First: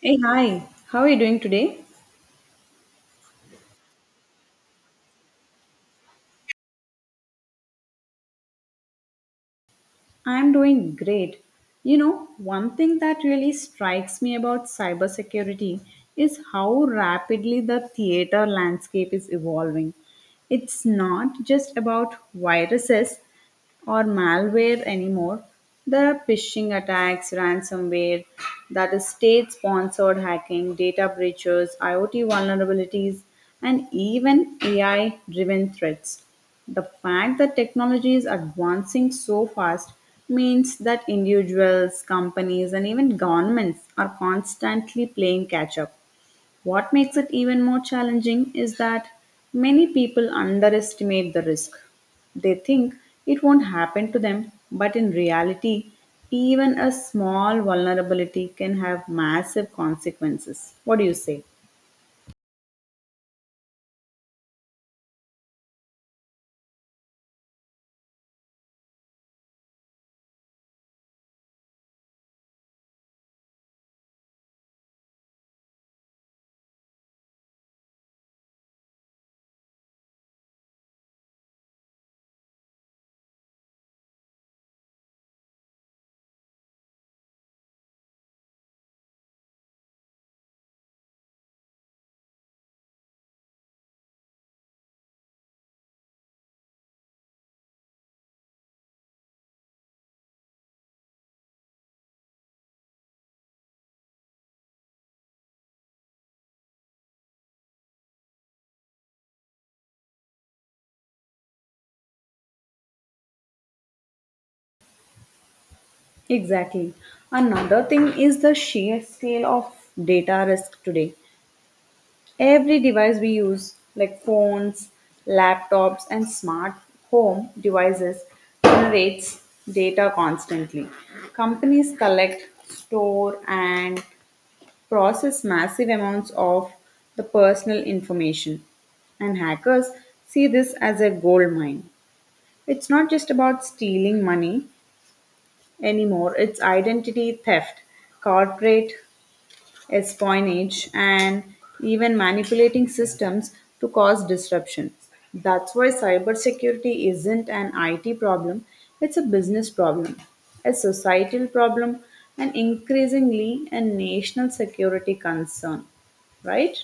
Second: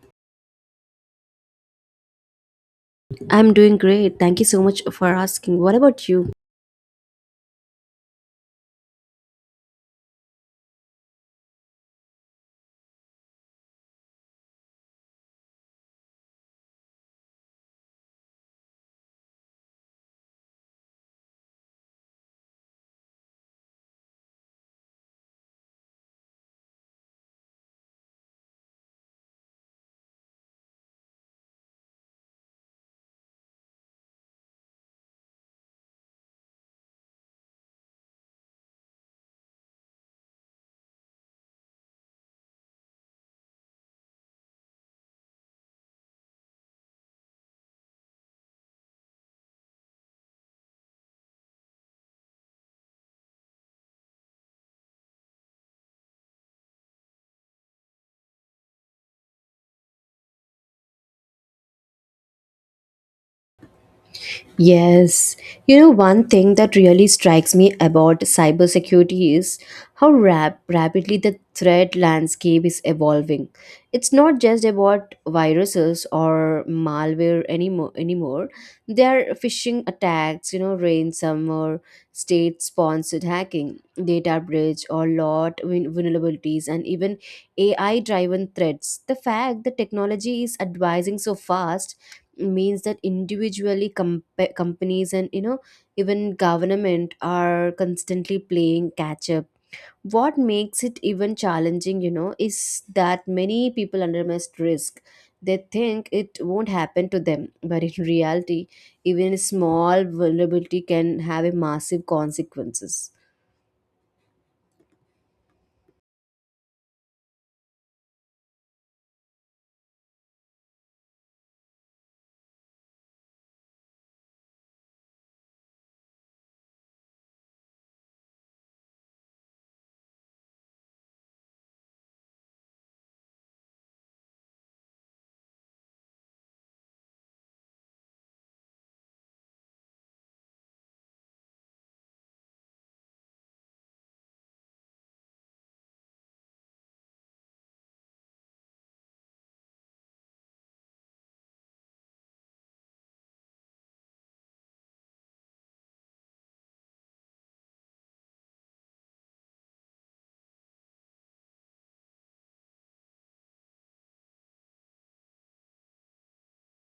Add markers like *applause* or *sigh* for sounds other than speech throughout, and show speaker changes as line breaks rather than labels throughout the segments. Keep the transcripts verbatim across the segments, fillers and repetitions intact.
Hey, hi. How are you doing today?
I'm doing great. Thank you so much for asking. What about you?
I'm doing great. You know, one thing that really strikes me about cybersecurity is how rapidly the theater landscape is evolving. It's not just about viruses or malware anymore. There are phishing attacks, ransomware, that is state sponsored hacking, data breaches, IoT vulnerabilities, and even A I driven threats. The fact that technology is advancing so fast means that individuals, companies, and even governments are constantly playing catch up. What makes it even more challenging is that many people underestimate the risk. They think it won't happen to them, but in reality, even a small vulnerability can have massive consequences. What do you say?
Yes. You know, one thing that really strikes me about cybersecurity is how rap- rapidly the threat landscape is evolving. It's not just about viruses or malware anymore. anymore. There are phishing attacks, you know, ransomware, state sponsored hacking, data breach, or lot vul- vulnerabilities, and even A I driven threats. The fact that technology is advising so fast means that individually, comp- companies, and you know even government are constantly playing catch up. What makes it even challenging, you know is that many people underestimate risk. They think it won't happen to them, *laughs* but in reality, even a small vulnerability can have a massive consequences.
Exactly. Another thing is the sheer scale of data risk today. Every device we use, like phones, laptops, and smart home devices, generates data constantly. Companies collect, store, and process massive amounts of the personal information. And hackers see this as a gold mine. It's not just about stealing money anymore, it's identity theft, corporate espionage, and even manipulating systems to cause disruption. That's why cybersecurity isn't an I T problem, it's a business problem, a societal problem, and increasingly a national security concern, right?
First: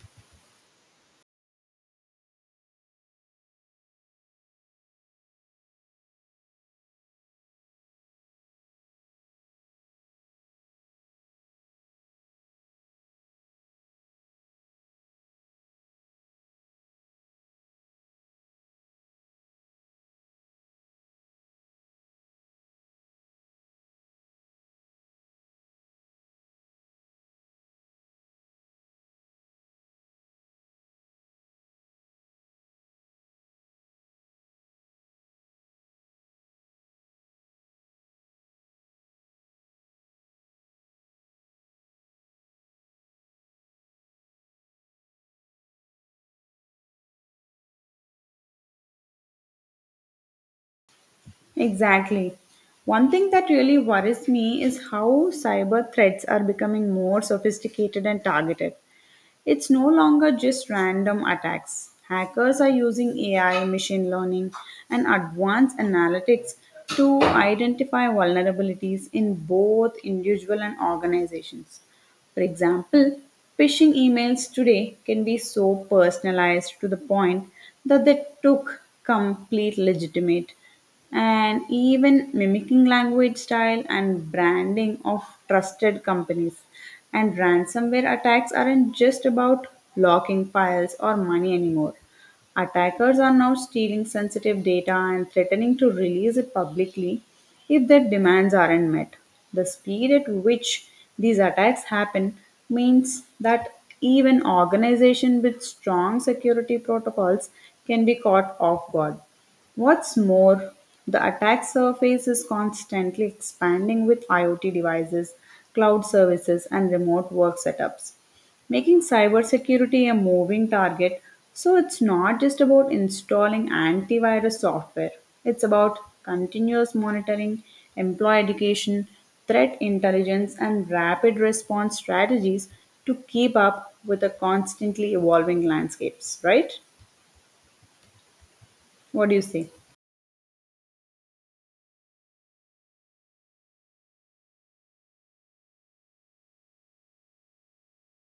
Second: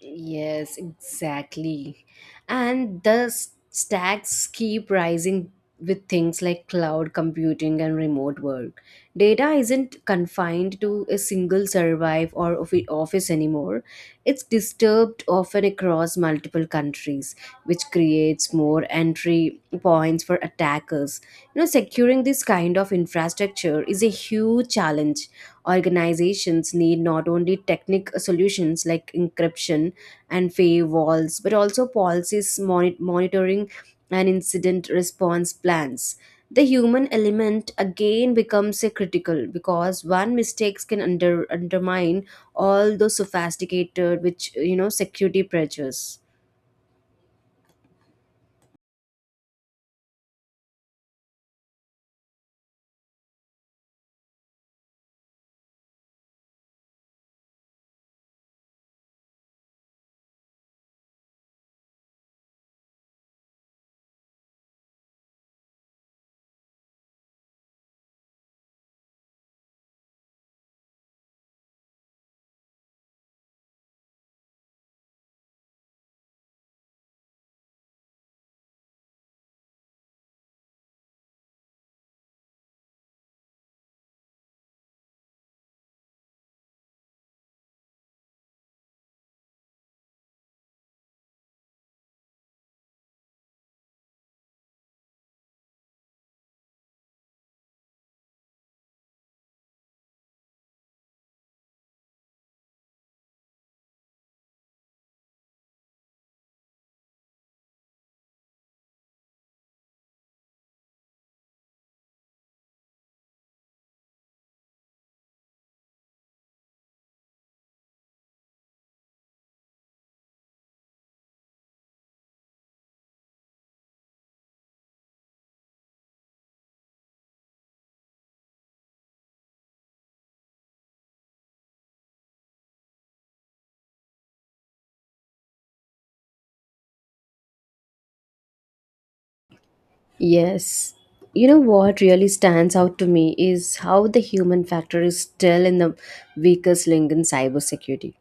Yes, exactly. And the s- stacks keep rising with things like cloud computing and remote work. Data isn't confined to a single survive or offi- office anymore. It's disturbed often across multiple countries, which creates more entry points for attackers. You know, securing this kind of infrastructure is a huge challenge. Organizations need not only technical solutions like encryption and firewalls, but also policies, moni- monitoring, and incident response plans. The human element again becomes a critical, because one mistakes can under, undermine all those sophisticated, which you know, security pressures.
Exactly. One thing that really worries me is how cyber threats are becoming more sophisticated and targeted. It's no longer just random attacks. Hackers are using A I, machine learning, and advanced analytics to identify vulnerabilities in both individual and organizations. For example, phishing emails today can be so personalized to the point that they took complete legitimate and even mimicking language style and branding of trusted companies. And ransomware attacks aren't just about locking files or money anymore. Attackers are now stealing sensitive data and threatening to release it publicly if their demands aren't met. The speed at which these attacks happen means that even organizations with strong security protocols can be caught off guard. What's more, the attack surface is constantly expanding with IoT devices, cloud services, and remote work setups, making cybersecurity a moving target. So it's not just about installing antivirus software, it's about continuous monitoring, employee education, threat intelligence, and rapid response strategies to keep up with the constantly evolving landscapes, right? What do you say?
Yes. You know what really stands out to me is how the human factor is still in the weakest link in cybersecurity.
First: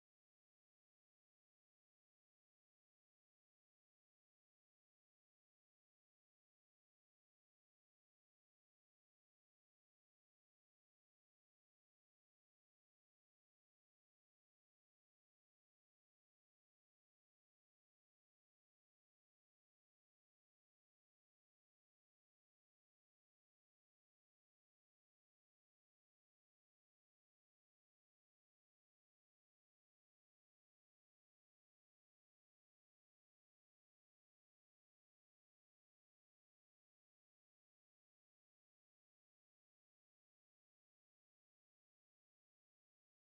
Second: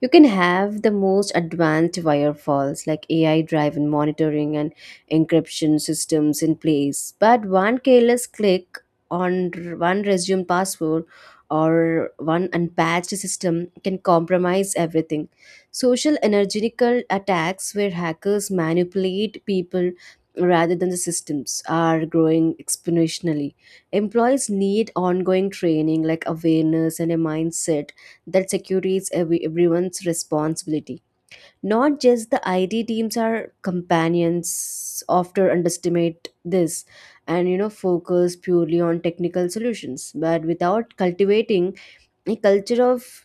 You can have the most advanced firewalls like A I driven monitoring and encryption systems in place, but one careless click on r- one resume password or one unpatched system can compromise everything. Social energetical attacks where hackers manipulate people rather than the systems are growing exponentially. Employees need ongoing training like awareness and a mindset that security is every, everyone's responsibility. Not just the I T teams are companions often underestimate this, and you know focus purely on technical solutions, but without cultivating a culture of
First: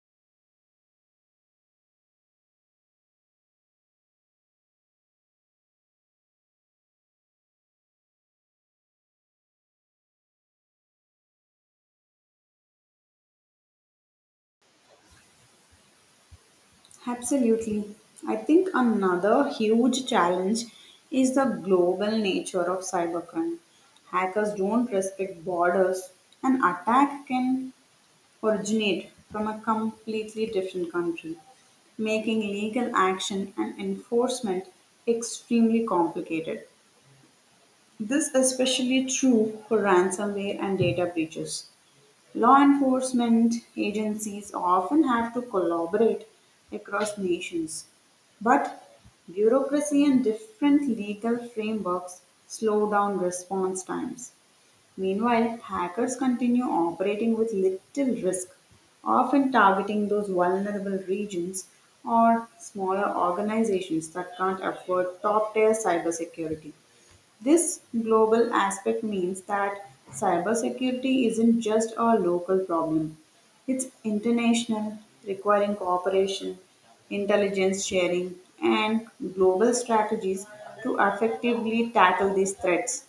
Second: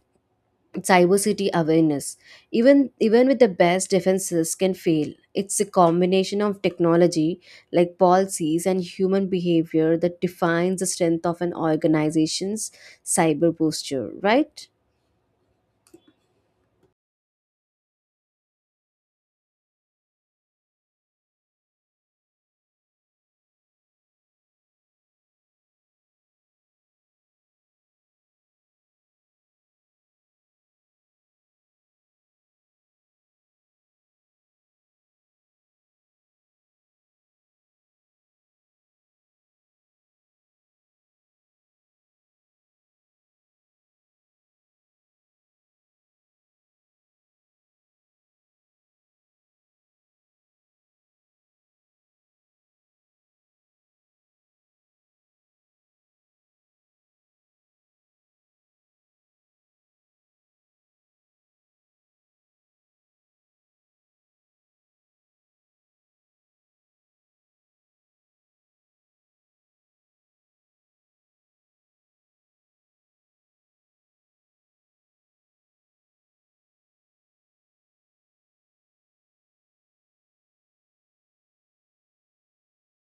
diversity awareness, even even with the best defenses can fail. It's a combination of technology like policies and human behavior that defines the strength of an organization's cyber posture, right?
Absolutely. I think another huge challenge is the global nature of cybercrime. Hackers don't respect borders. An attack can originate from a completely different country, making legal action and enforcement extremely complicated. This is especially true for ransomware and data breaches. Law enforcement agencies often have to collaborate across nations, but bureaucracy and different legal frameworks slow down response times. Meanwhile, hackers continue operating with little risk, often targeting those vulnerable regions or smaller organizations that can't afford top tier cybersecurity. This global aspect means that cybersecurity isn't just a local problem, it's international, requiring cooperation, intelligence sharing, and global strategies to effectively tackle these threats.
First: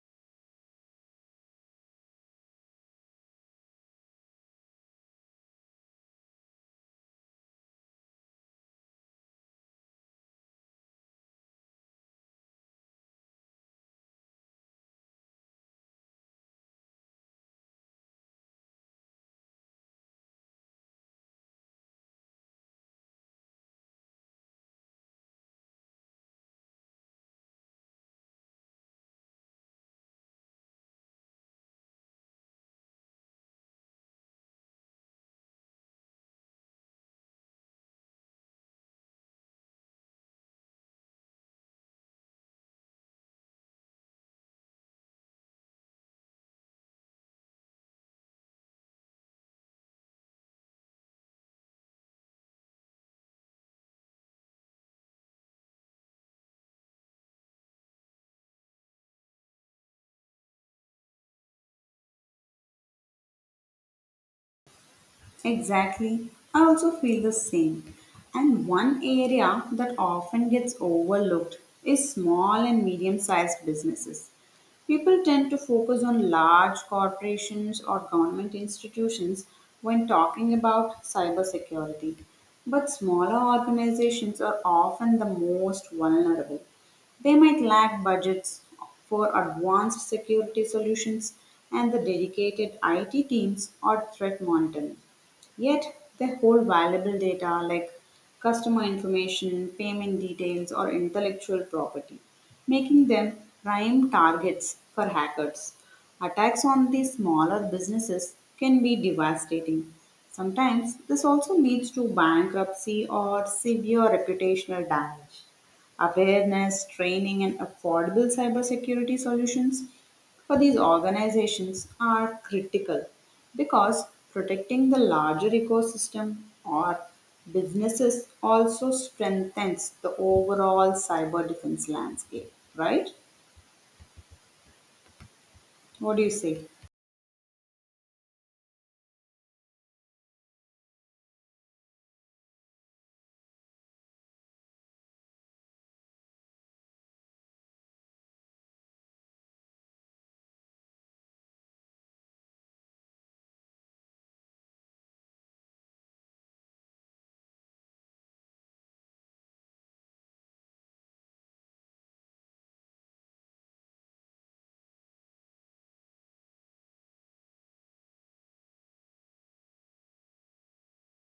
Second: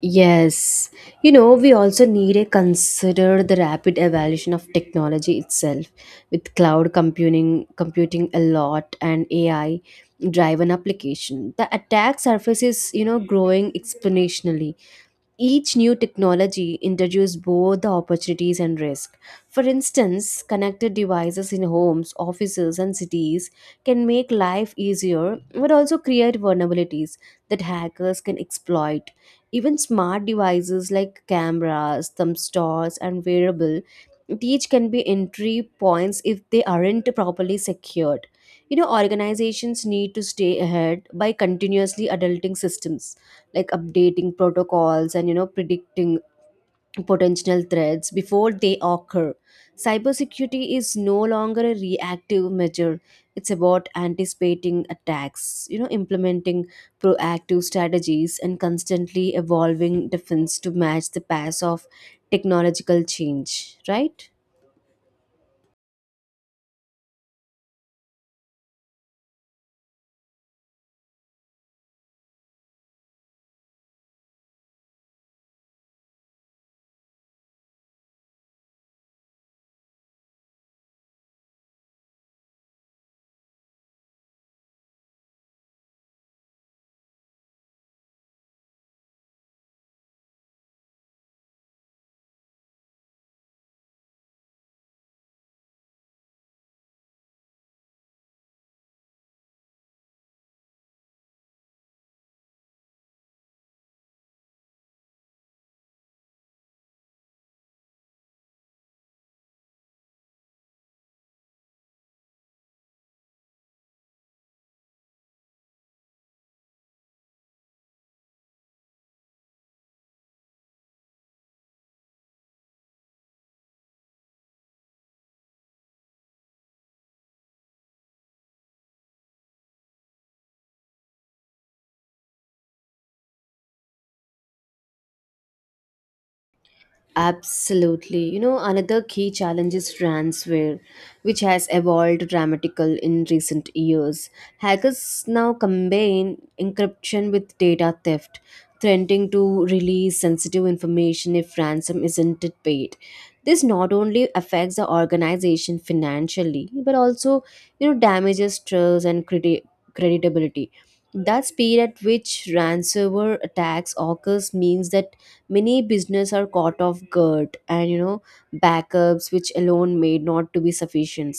Yes, you know, we also need to consider the rapid evolution of technology itself with cloud computing computing a lot and A I driven application. The attack surface is, you know, growing exponentially. Each new technology introduces both the opportunities and risk. For instance, connected devices in homes, offices, and cities can make life easier but also create vulnerabilities that hackers can exploit. Even smart devices like cameras, thumb stores, and wearable each can be entry points if they aren't properly secured. You know organizations need to stay ahead by continuously adulting systems like updating protocols, and you know predicting potential threats before they occur. Cybersecurity is no longer a reactive measure. It's about anticipating attacks, you know implementing proactive strategies and constantly evolving defense to match the pace of technological change, right?
Exactly. I also feel the same. And one area that often gets overlooked is small and medium sized businesses. People tend to focus on large corporations or government institutions when talking about cybersecurity. But smaller organizations are often the most vulnerable. They might lack budgets for advanced security solutions and the dedicated I T teams or threat monitoring. Yet they hold valuable data like customer information, payment details, or intellectual property, making them prime targets for hackers. Attacks on these smaller businesses can be devastating. Sometimes this also leads to bankruptcy or severe reputational damage awareness, training, and affordable cybersecurity solutions for these organizations are critical because protecting the larger ecosystem or businesses also strengthens the overall cyber defense landscape, right? What do you say?
Absolutely. You know, another key challenge is ransomware, which has evolved dramatically in recent years. Hackers now combine encryption with data theft, threatening to release sensitive information if ransom isn't paid. This not only affects the organization financially, but also, you know, damages trust and credi- credibility. The speed at which ransomware attacks occurs means that many business are caught off guard, and you know backups which alone may not to be sufficient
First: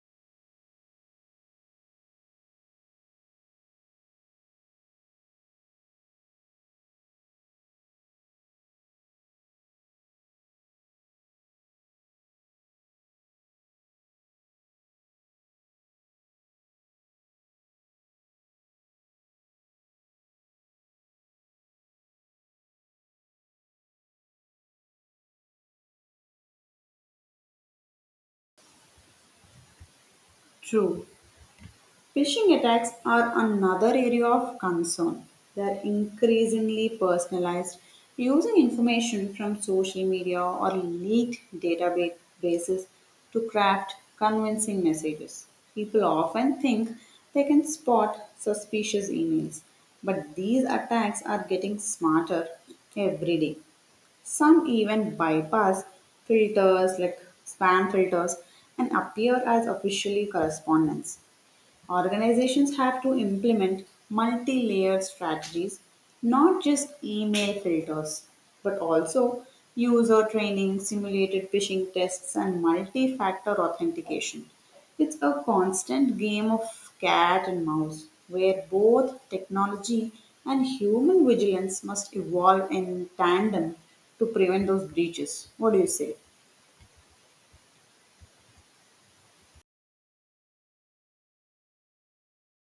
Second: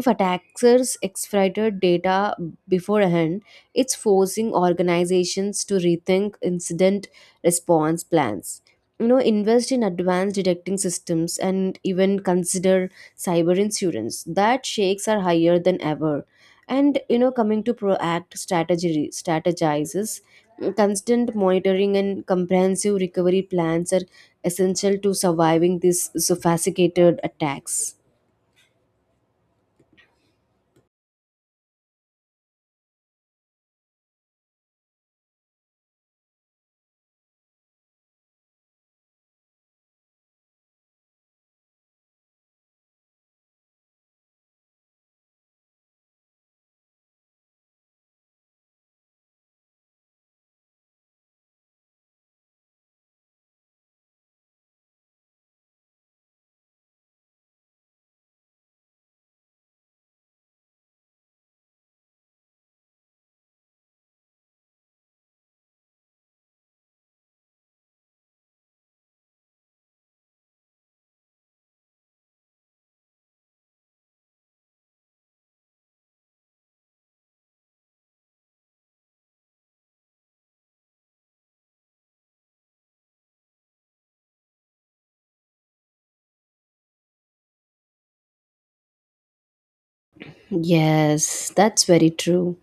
if attackers exfiltrate data beforehand. It's forcing organizations to rethink incident response plans. You know, invest in advanced detecting systems and even consider cyber insurance. That shakes are higher than ever. And you know, coming to proact strategy strategizes, constant monitoring and comprehensive recovery plans are essential to surviving these sophisticated attacks.
True. Phishing attacks are another area of concern. They're increasingly personalized, using information from social media or leaked databases to craft convincing messages. People often think they can spot suspicious emails, but these attacks are getting smarter every day. Some even bypass filters like spam filters and appear as officially correspondence. Organizations have to implement multi layered strategies, not just email filters, but also user training, simulated phishing tests, and multi factor authentication. It's a constant game of cat and mouse where both technology and human vigilance must evolve in tandem to prevent those breaches. What do you say?
Yes, that's very true.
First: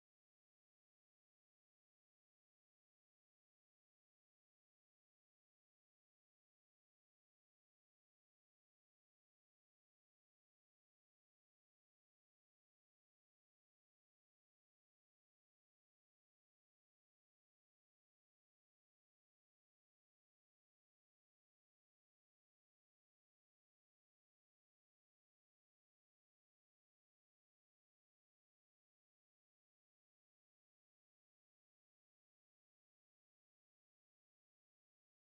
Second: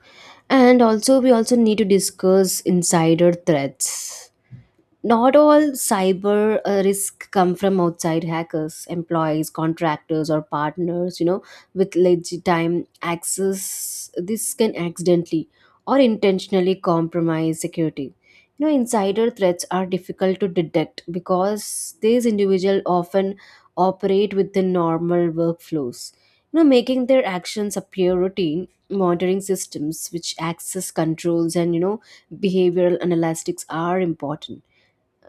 And also, we also need to discuss insider threats. Not all cyber uh, risk come from outside hackers, employees, contractors, or partners, you know with legitimate access. This can accidentally or intentionally compromise security. You know insider threats are difficult to detect because these individuals often operate within normal workflows, you know making their actions appear routine. Monitoring systems, which access controls, and you know behavioral analytics are important.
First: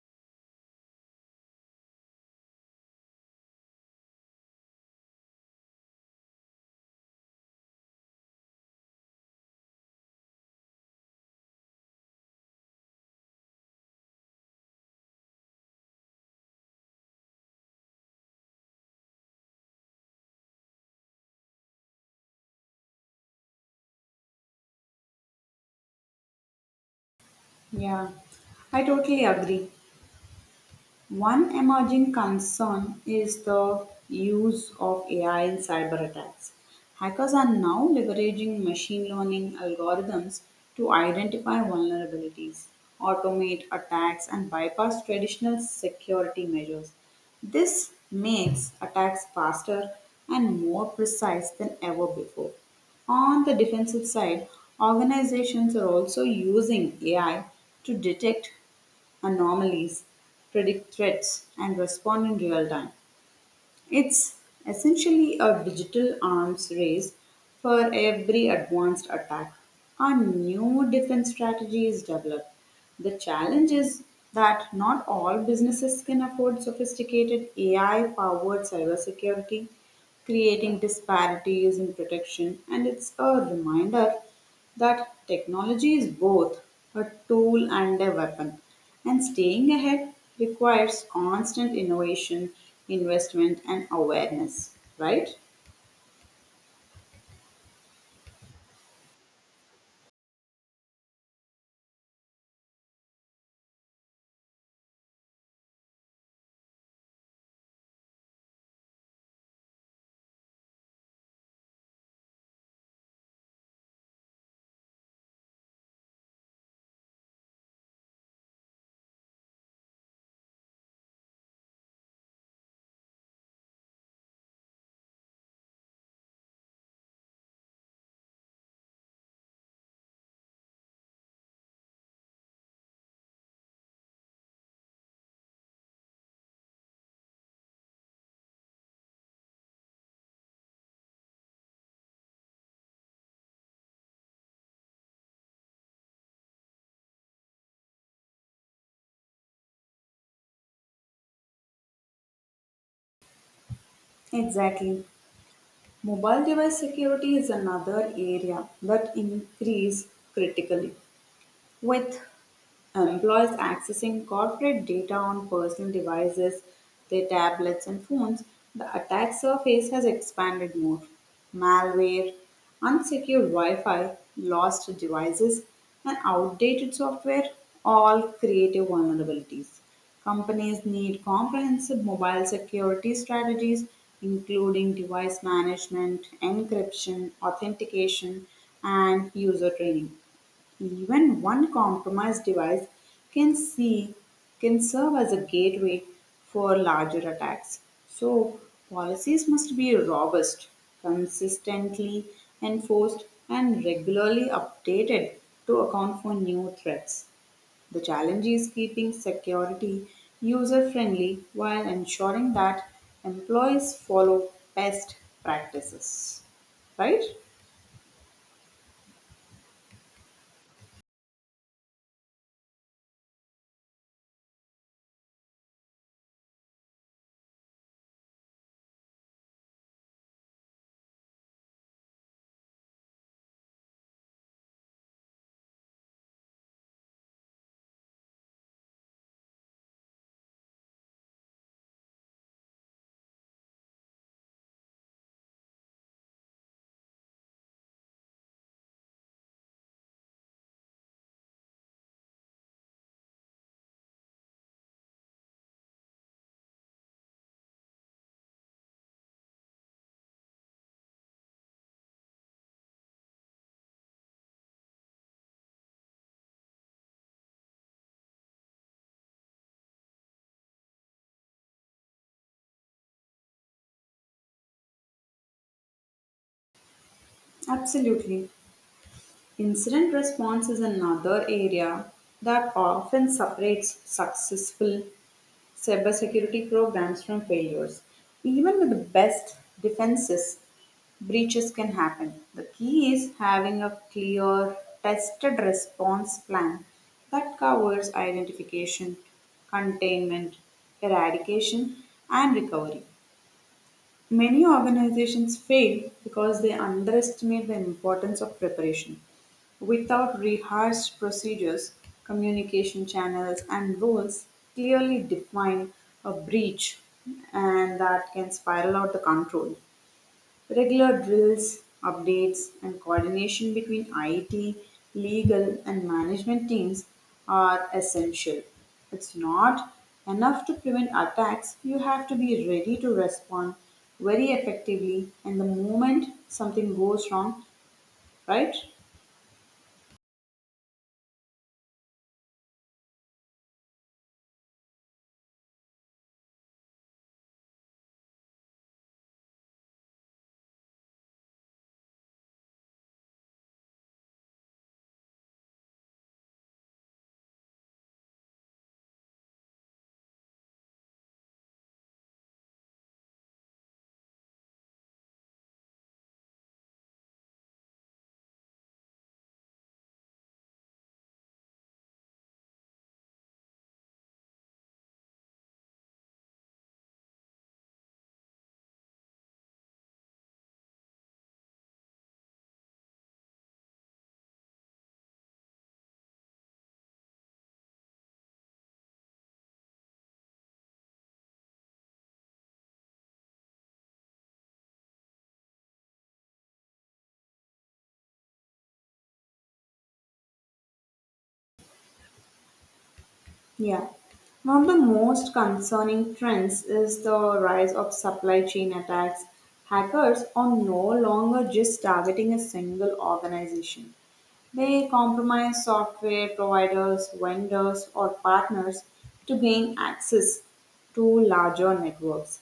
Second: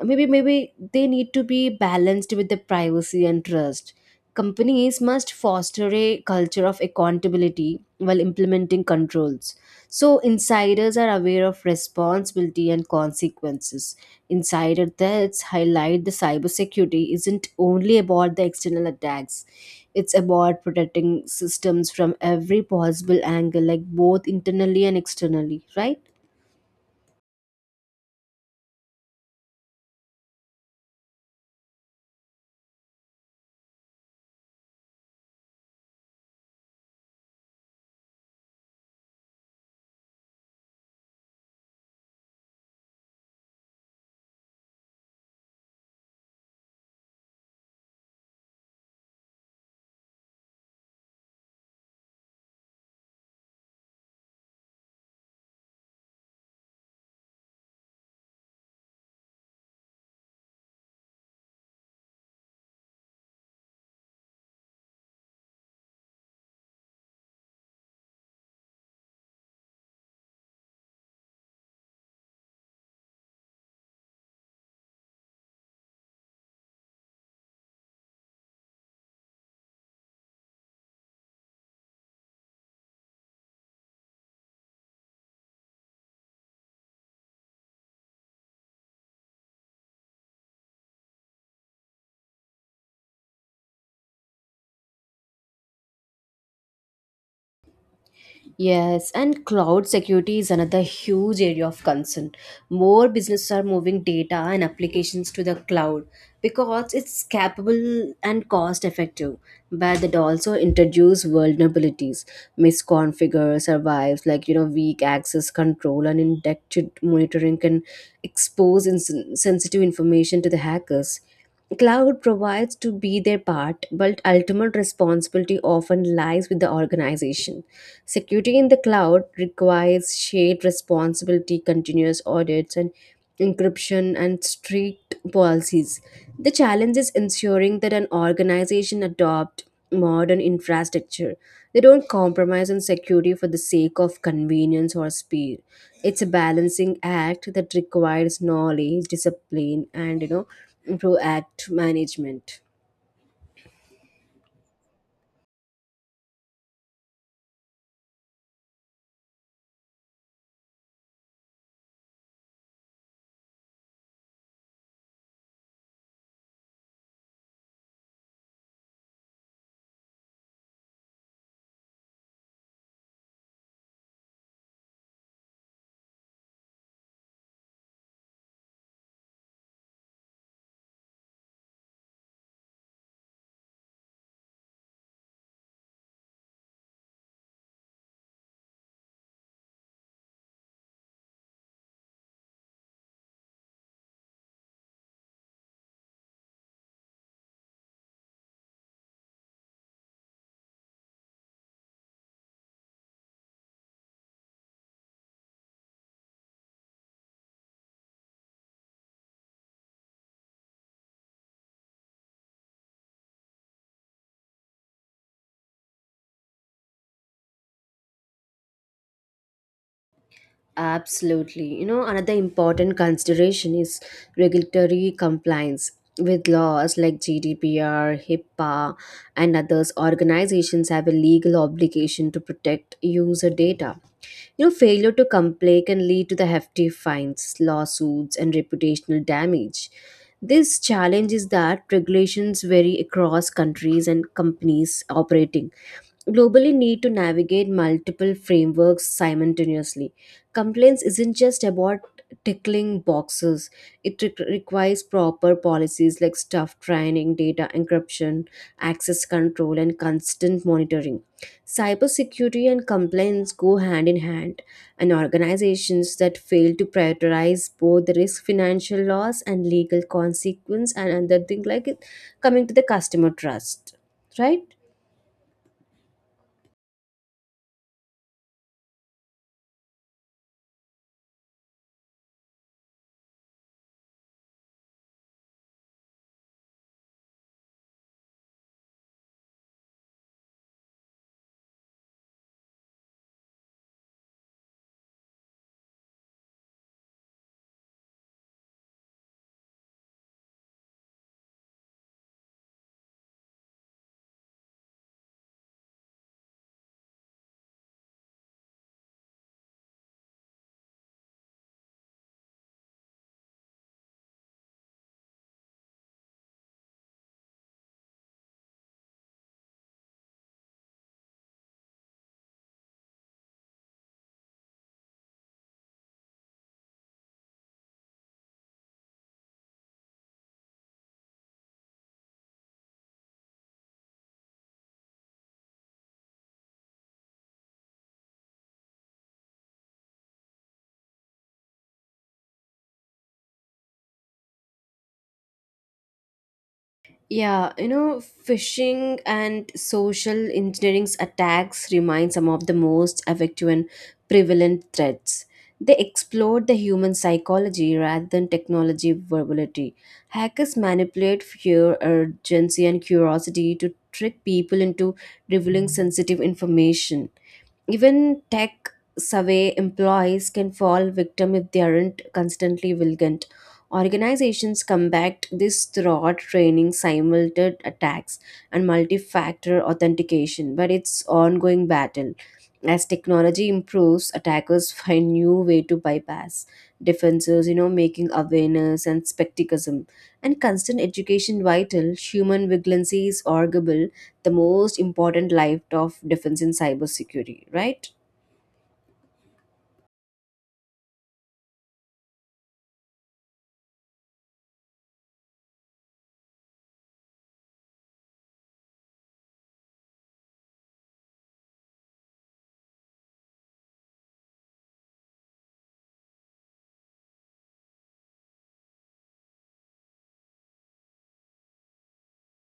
Maybe maybe they need to be balanced with the privacy and trust. Companies must foster a culture of accountability while implementing controls, so insiders are aware of responsibility and consequences. Insider threats highlight the cybersecurity isn't only about the external attacks. It's about protecting systems from every possible angle, like both internally and externally, right?
Yeah, I totally agree. One emerging concern is the use of A I in cyber attacks. Hackers are now leveraging machine learning algorithms to identify vulnerabilities, automate attacks, and bypass traditional security measures. This makes attacks faster and more precise than ever before. On the defensive side, organizations are also using A I to detect anomalies, predict threats, and respond in real time. It's essentially a digital arms race for every advanced attack. A new defense strategy is developed. The challenge is that not all businesses can afford sophisticated A I powered cybersecurity, creating disparities in protection, and it's a reminder that technology is both a tool and a weapon. And staying ahead requires constant innovation, investment, and awareness, right?
Yes, and cloud security is another huge area of concern. More businesses are moving data and applications to the cloud because it's capable and cost effective, but it also introduces vulnerabilities, misconfigure survives like you know weak access control and indexed monitoring can expose ins- sensitive information to the hackers. Cloud provides to be their part, but ultimate responsibility often lies with the organization. Security in the cloud requires shared responsibility, continuous audits, and encryption and strict policies. The challenge is ensuring that an organization adopt modern infrastructure. They don't compromise on security for the sake of convenience or speed. It's a balancing act that requires knowledge, discipline, and you know, proactive management.
Exactly. Mobile device security is another area that increase critically. With employees accessing corporate data on personal devices, their tablets, and phones, the attack surface has expanded more. Malware, unsecured Wi Fi, lost devices, and outdated software all create a vulnerabilities. Companies need comprehensive mobile security strategies, including device management, encryption, authentication, and user training. Even one compromised device can see can serve as a gateway for larger attacks. So policies must be robust, consistently enforced, and regularly updated to account for new threats. The challenge is keeping security user friendly while ensuring that employees follow best practices. Right?
Absolutely. You know, another important consideration is regulatory compliance. With laws like G D P R, HIPAA, and others, organizations have a legal obligation to protect user data. You know, failure to comply can lead to the hefty fines, lawsuits, and reputational damage. This challenge is that regulations vary across countries and companies operating globally need to navigate multiple frameworks simultaneously. Complaints isn't just about tickling boxes. It re- requires proper policies like staff training, data encryption, access control, and constant monitoring. Cybersecurity and compliance go hand in hand, and organizations that fail to prioritize both the risk, financial loss, and legal consequence, and another thing like it coming to the customer trust, right?
Absolutely. Incident response is another area that often separates successful cybersecurity programs from failures. Even with the best defenses, breaches can happen. The key is having a clear, tested response plan that covers identification, containment, eradication, and recovery. Many organizations fail because they underestimate the importance of preparation. Without rehearsed procedures, communication channels, and roles clearly define a breach, and that can spiral out the control. Regular drills, updates, and coordination between I T, legal, and management teams are essential. It's not enough to prevent attacks, you have to be ready to respond very effectively and the moment something goes wrong, right?
Yeah, you know, phishing and social engineering's attacks remain some of the most effective and prevalent threats. They exploit the human psychology rather than technology verbality. Hackers manipulate fear, urgency, and curiosity to trick people into revealing sensitive information. Even tech savvy employees can fall victim if they aren't constantly vigilant. Organizations combat this throughout training, simulated attacks, and multi factor authentication, but it's ongoing battle. As technology improves, attackers *laughs* find new way to bypass defenses, you know, making awareness and skepticism and constant education vital. Human vigilance is arguable the most important life of defense in cybersecurity, right?
Yeah. One of the most concerning trends is the rise of supply chain attacks. Hackers are no longer just targeting a single organization. They compromise software providers, vendors, or partners to gain access to larger networks.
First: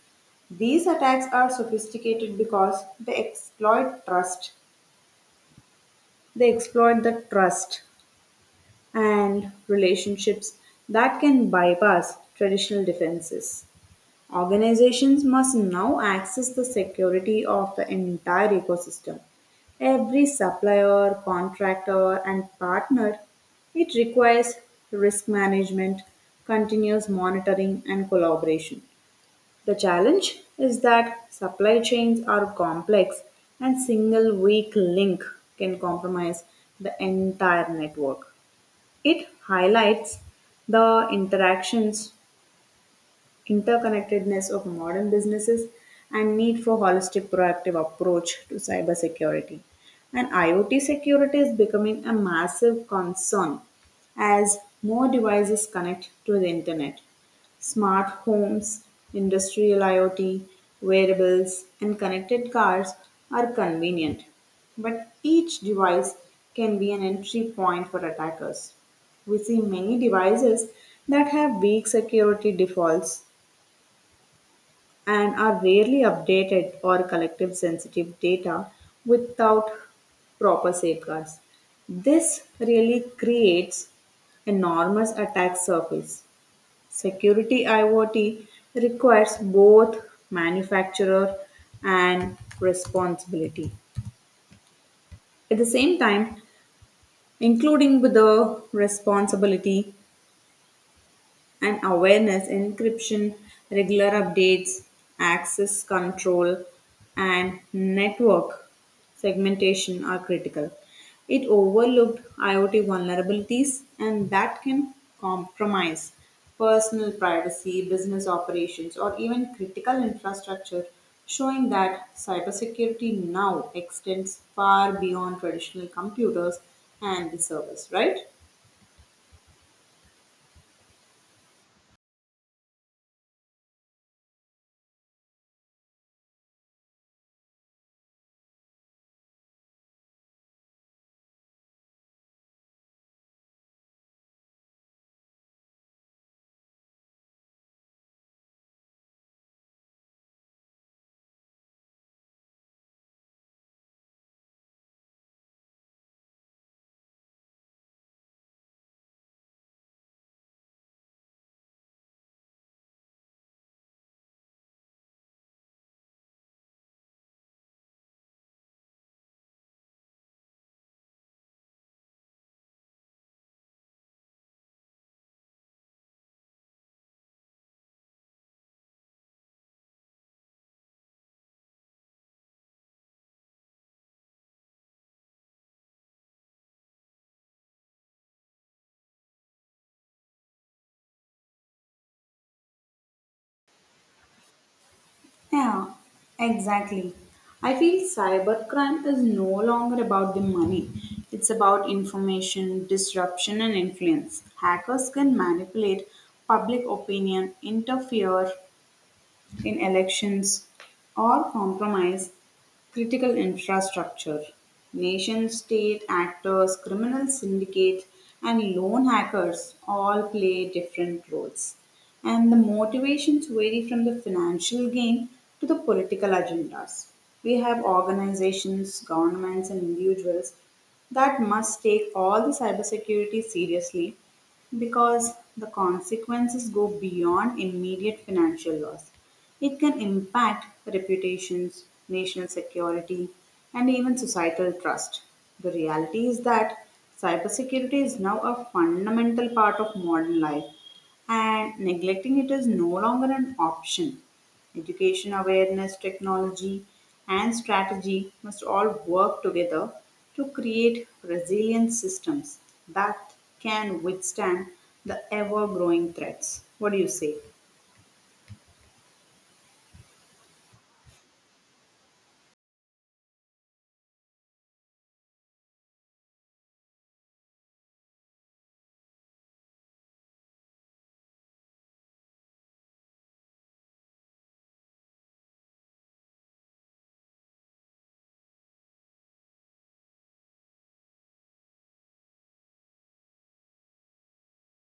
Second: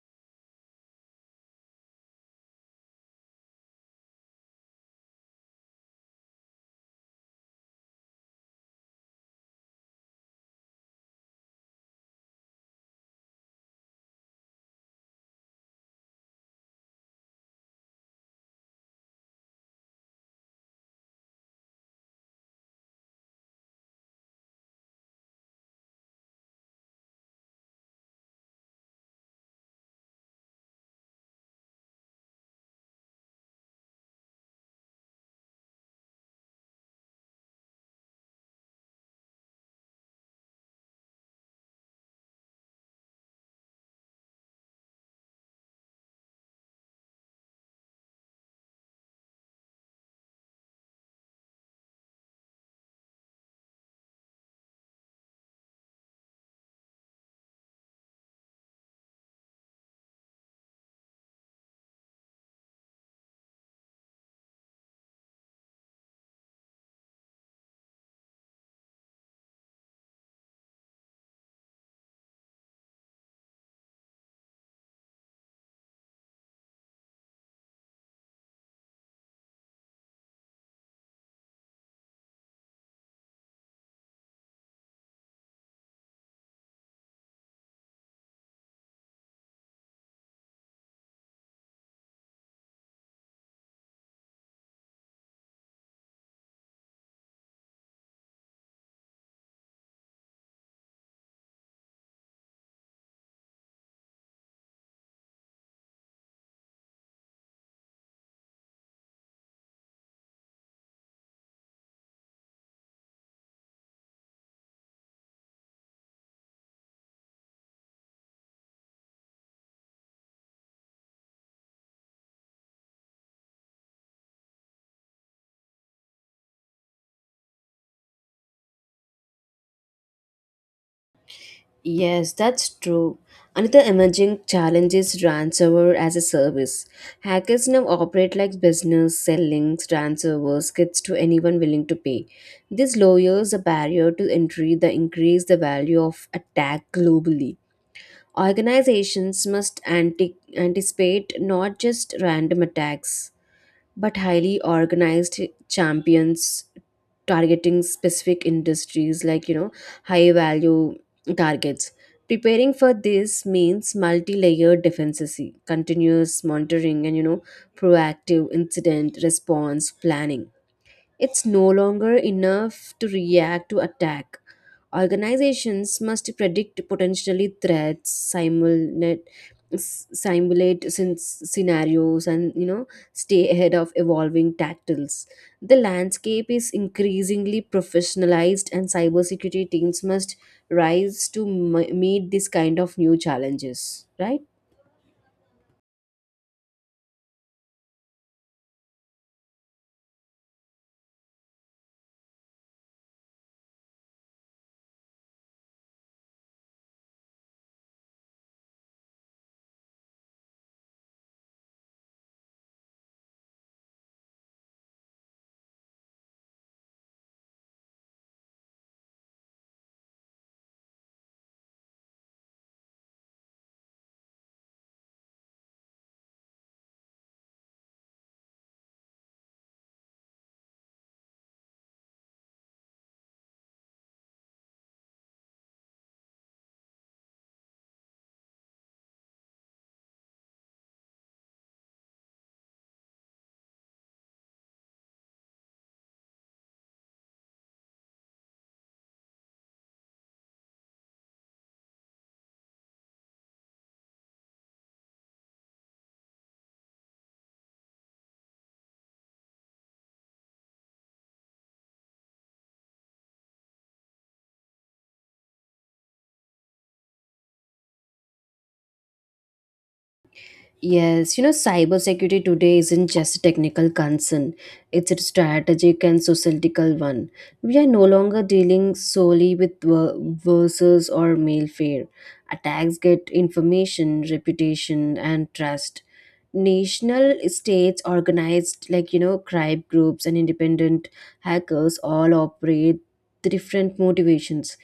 These attacks are sophisticated because they exploit trust. They exploit the trust and relationships that can bypass traditional defenses. Organizations must now access the security of the entire ecosystem. Every supplier, contractor, and partner, it requires risk management, continuous monitoring, and collaboration. The challenge is that supply chains are complex and single weak link can compromise the entire network. It highlights the interactions interconnectedness of modern businesses and need for holistic proactive approach to cybersecurity. And IoT security is becoming a massive concern as more devices connect to the internet. Smart homes, industrial IoT, wearables, and connected cars are convenient, but each device can be an entry point for attackers. We see many devices that have weak security defaults and are rarely updated or collective sensitive data without proper safeguards. This really creates enormous attack surface. Security IoT requires both manufacturer and responsibility. At the same time, including with the responsibility and awareness, encryption, regular updates, access control, and network segmentation are critical. It overlooked IoT vulnerabilities, and that can compromise personal privacy, business operations, or even critical infrastructure, showing that cybersecurity now extends far beyond traditional computers and the service, right?
Yes, that's true. Another emerging challenge is ransomware as a service. Hackers now operate like business, selling ransomware kits to anyone willing to pay. This lowers the barrier to entry, the increase the value of attack globally. Organizations must anti- anticipate not just random attacks, but highly organized champions targeting specific industries like you know high value targets. Preparing for this means multi-layered defenses, continuous monitoring, and you know proactive incident response planning. It's no longer enough to react to attack. Organizations must predict potentially threats simultaneously, s- simulate sin- scenarios, and you know stay ahead of evolving tactiles. The landscape is increasingly professionalized, and cybersecurity teams must rise to m- meet this kind of new challenges, right?
Yeah, exactly. I feel cybercrime is no longer about the money. It's about information, disruption, and influence. Hackers can manipulate public opinion, interfere in elections or compromise critical infrastructure. Nation state actors, criminal syndicate, and lone hackers all play different roles. And the motivations vary from the financial gain to the political agendas. We have organizations, governments, and individuals that must take all the cybersecurity seriously because the consequences go beyond immediate financial loss. It can impact reputations, national security, and even societal trust. The reality is that cybersecurity is now a fundamental part of modern life, and neglecting it is no longer an option. Education awareness, technology, and strategy must all work together to create resilient systems that can withstand the ever growing threats. What do you say?
Yes, you know, cybersecurity today isn't just a technical concern. It's a strategic and societal one. We are no longer dealing solely with ver- verses or malware. Attacks get information, reputation, and trust. National states organized, like, you know, crime groups and independent hackers all operate different motivations,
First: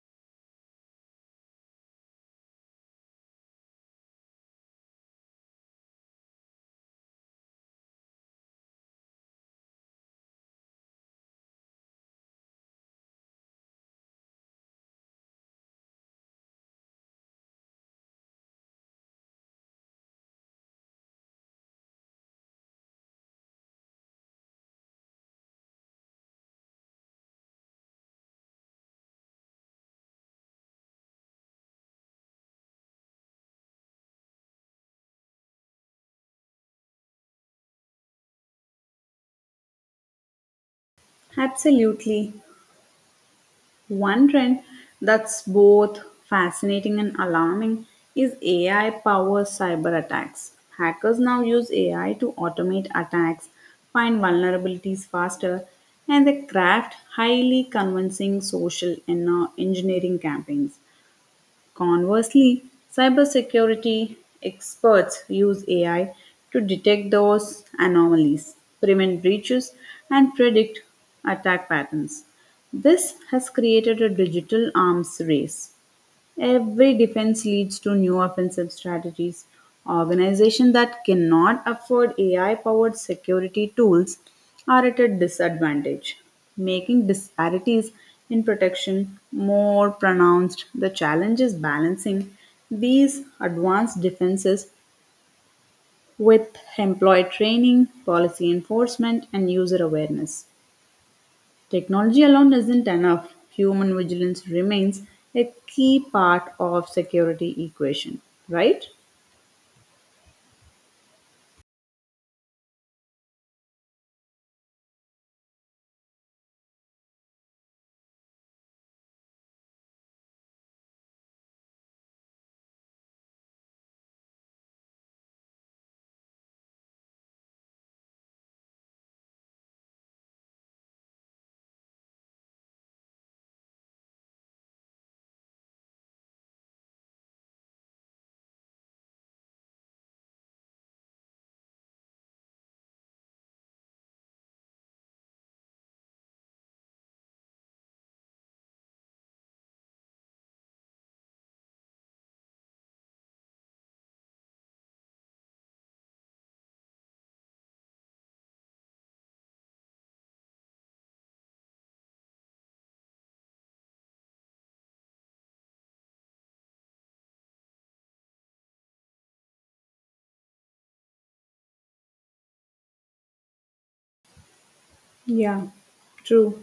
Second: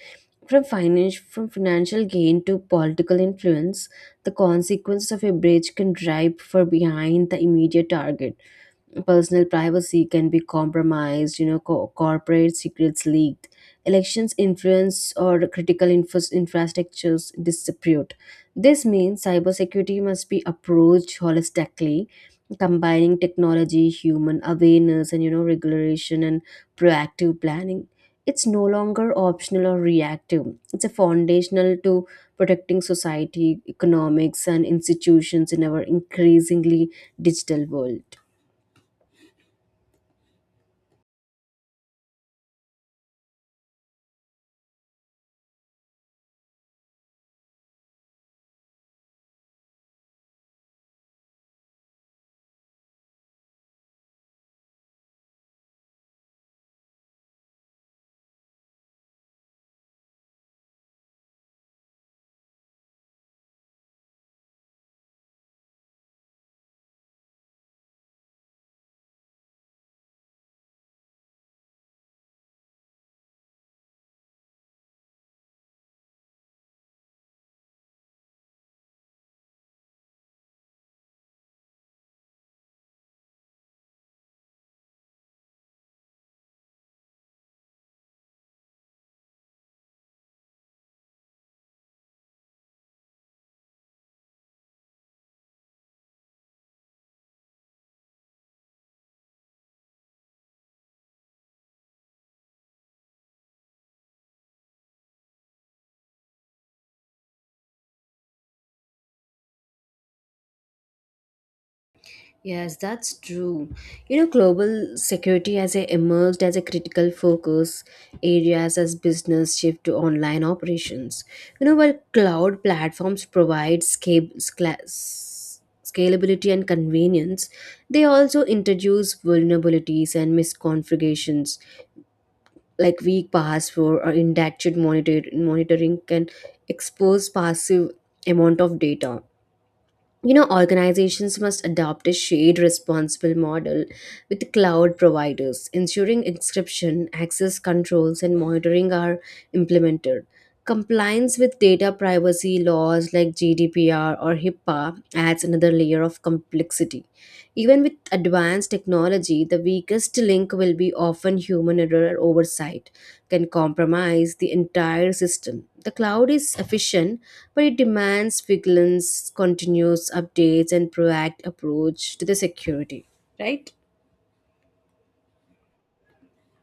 from finance from financial gain to political influence. The consequences of a breach can drive far behind the immediate target. Personal privacy can be compromised, you know, co- corporate secrets leaked, elections influence or critical infras- infrastructures disrepute. This means cybersecurity must be approached holistically, combining technology, human awareness, and you know, regulation and proactive planning. It's no longer optional or reactive. It's a foundational to protecting society, economics, and institutions in our increasingly digital world.
Absolutely. One trend that's both fascinating and alarming is A I powered cyber attacks. Hackers now use A I to automate attacks, find vulnerabilities faster, and they craft highly convincing social and uh, engineering campaigns. Conversely, cybersecurity experts use A I to detect those anomalies, prevent breaches, and predict attack patterns. This has created a digital arms race. Every defense leads to new offensive strategies. Organizations that cannot afford A I powered security tools are at a disadvantage, making disparities in protection more pronounced. The challenge is balancing these advanced defenses with employee training, policy enforcement, and user awareness. Technology alone isn't enough. Human vigilance remains a key part of security equation, right?
Yes, that's true. You know, global security has uh, emerged as a critical focus areas as business shift to online operations. You know, while cloud platforms provide sca- scla- s- scalability and convenience, they also introduce vulnerabilities and misconfigurations like weak password or inadequate monitor- monitoring can expose passive amount of data. You know organizations must adopt a shared responsible model with cloud providers ensuring encryption access controls and monitoring are implemented. Compliance with data privacy laws like GDPR or HIPAA adds another layer of complexity. Even with advanced technology, the weakest link will be often human error or oversight can compromise the entire system. The cloud is efficient, but it demands vigilance, continuous updates, and proactive approach to the security, right?
Yeah, true.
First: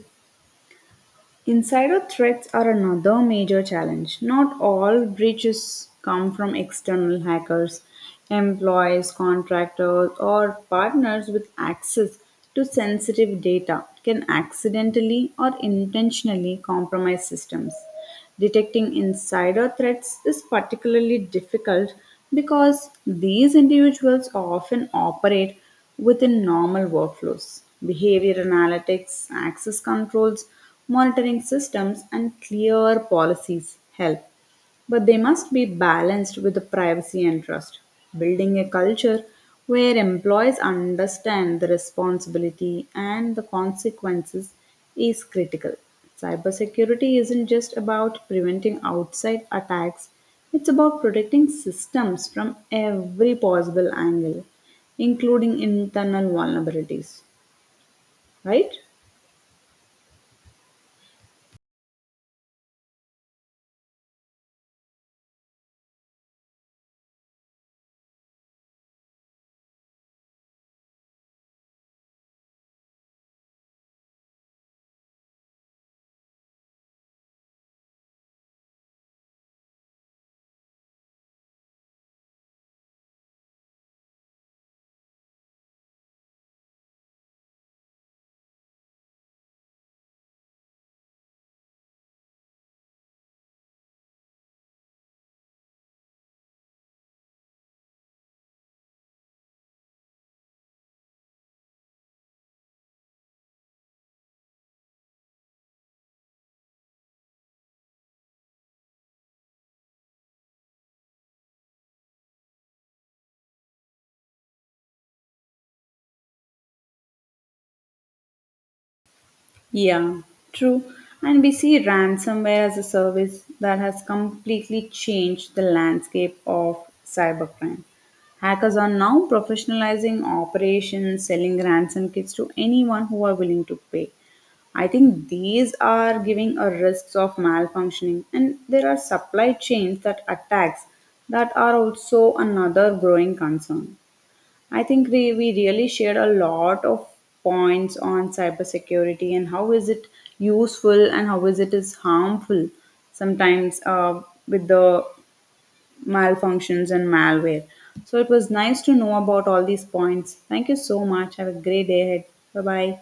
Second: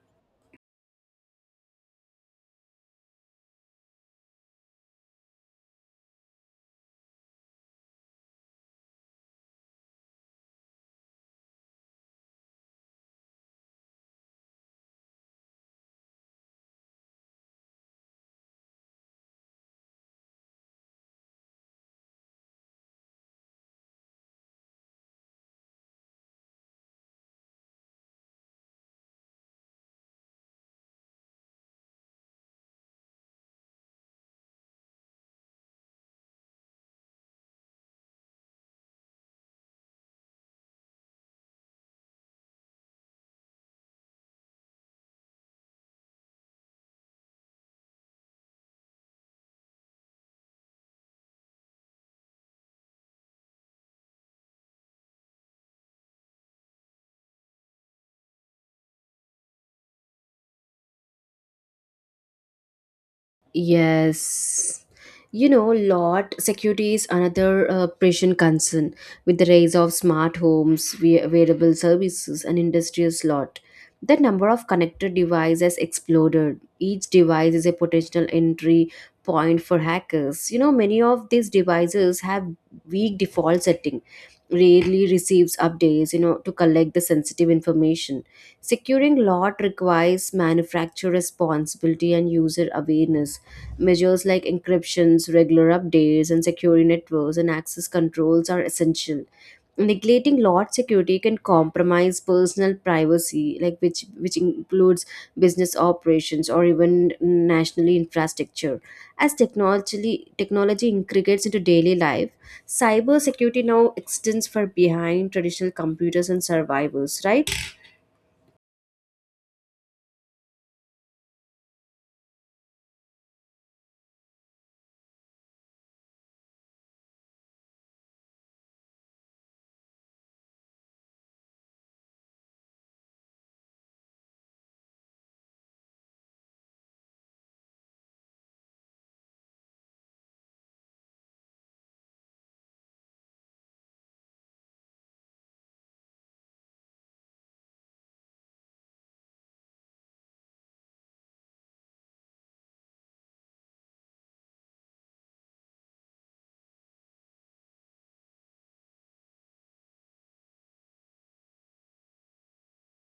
Insider threats are another major challenge. Not all breaches come from external hackers. Employees, contractors, or partners with access to sensitive data can accidentally or intentionally compromise systems. Detecting insider threats is particularly difficult because these individuals often operate within normal workflows. Behavior analytics, access controls, monitoring systems, and clear policies help. But they must be balanced with the privacy and trust. Building a culture where employees understand the responsibility and the consequences is critical. Cybersecurity isn't just about preventing outside attacks, it's about protecting systems from every possible angle, including internal vulnerabilities, right?
Yes. You know, lot security is another uh, pressing concern with the rise of smart homes, we- wearable services, and industrious lot. The number of connected devices exploded. Each device is a potential entry point for hackers. You know, many of these devices have weak default setting, rarely receives updates, you know, to collect the sensitive information. Securing lot requires manufacturer responsibility and user awareness. Measures like encryptions, regular updates, and secure networks and access controls are essential. Neglecting lot security can compromise personal privacy, like which which includes business operations or even nationally infrastructure. As technology technology integrates into daily life, cyber security now extends far behind traditional computers and survivors, right?
Yeah, true. And we see ransomware as a service that has completely changed the landscape of cybercrime. Hackers are now professionalizing operations, selling ransom kits to anyone who are willing to pay. I think these are giving a risks of malfunctioning, and there are supply chains that attacks that are also another growing concern. I think we, we really shared a lot of points on cybersecurity and how is it useful and how is it is harmful sometimes uh, with the malfunctions and malware. So it was nice to know about all these points. Thank you so much. Have a great day ahead. Bye bye.